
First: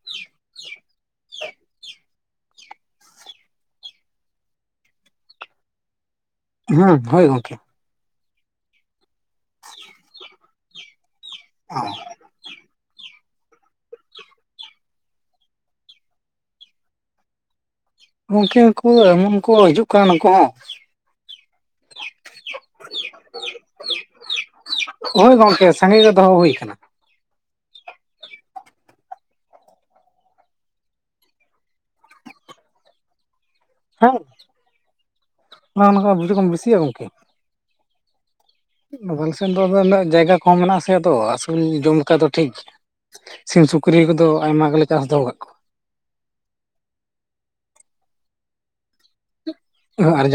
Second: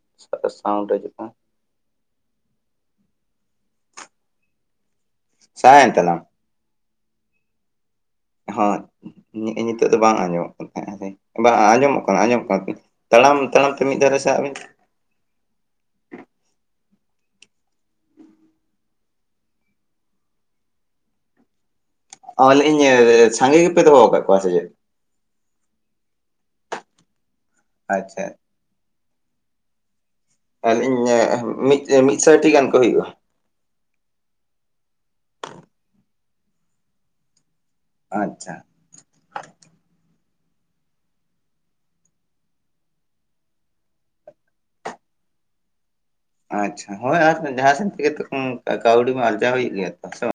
ᱥᱟᱣᱩᱱᱰ ᱦᱤᱡᱩᱜ ᱠᱟᱱᱟ [unintelligible] ᱥᱟᱦᱟ ᱮᱱ ᱛᱟᱞᱟᱢ ᱦᱩᱸ ᱦᱳᱭ ᱜᱚᱝᱠᱮ ᱦᱚ ᱱᱤᱛᱚᱜ ᱫᱚ ᱵᱟᱝ ᱟᱸᱡᱚᱢᱚᱜ ᱠᱟᱱ ᱛᱟᱦᱮᱸ-ᱟ ᱵᱟᱝ ᱟᱸᱡᱚᱢᱚᱜ ᱠᱟᱱᱟ ᱟᱸᱡᱚᱢᱚᱜ ᱠᱟᱱᱟ ᱛᱟᱲᱟᱢ ᱛᱟᱲᱟᱢ ᱛᱮ ᱢᱤᱫ ᱫᱷᱟᱨᱮ ᱥᱟᱦᱟ ᱵᱤᱱ ᱜᱟᱝᱠᱮ ᱠᱚ ᱮᱢᱚᱱ ᱠᱚ ᱦᱤᱡᱩᱜ ᱠᱟᱱ ᱱᱩᱠᱩ ᱦᱚᱸ ᱚᱞᱤᱧ ᱥᱟᱸᱜᱮ ᱜᱮᱯᱮ ᱫᱚᱦᱚ ᱟᱠᱟᱫ ᱠᱚᱣᱟ ᱥᱮ ᱪᱮᱫ ᱦᱳᱭ ᱜᱚᱝᱠᱮ ᱥᱟᱸᱜᱮ ᱜᱮ ᱫᱚᱦᱚ ᱦᱩᱭ ᱠᱟᱱᱟ ᱟᱪᱪᱷᱟ ᱟᱞᱤᱹᱧ ᱢᱤᱫᱥᱟᱭᱴᱤ ᱜᱟᱱ ᱠᱚ ᱦᱩᱭᱩᱜ-ᱟ ᱦᱮᱸ ᱚᱱᱟᱠᱷᱚᱱ ᱠᱚ ᱵᱤᱥᱤ ᱠᱦᱚᱱ ᱵᱮᱥᱤ ᱟ ᱜᱚᱝᱠᱮ ᱟᱪᱪᱷᱟ [inaudible] ᱥᱮᱱᱫᱚ ᱟᱫᱚ ᱩᱱᱟᱹᱜ ᱡᱟᱭᱜᱟ ᱠᱚᱦᱚᱸ ᱢᱮᱱᱟᱜᱼᱟ ᱥᱮ ᱟᱫᱚ ᱟᱹᱥᱩᱞ ᱡᱚᱢ ᱞᱮᱠᱟ ᱫᱚ ᱴᱷᱤᱠ ᱥᱤᱢ ᱥᱩᱠᱨᱤ ᱠᱚᱫᱚ ᱟᱭᱢᱟ ᱜᱮᱞᱮ ᱪᱟᱥ ᱫᱚᱦᱚ ᱠᱟᱜ ᱠᱚᱣᱟ ᱟᱪᱪᱷᱟ ᱦᱳᱭ ᱟᱨ ᱡᱟᱦᱟᱸ ᱥᱮᱫ ᱛᱮᱜᱮ ᱛᱚ ᱠᱟᱹᱣᱰᱤ ᱢᱟ ᱟᱨᱡᱟᱣ ᱦᱩᱭᱩᱜ ᱜᱮᱭᱟ ᱛᱚ ᱠᱚᱣᱟ ᱥᱮ ᱟᱨ ᱵᱟᱝ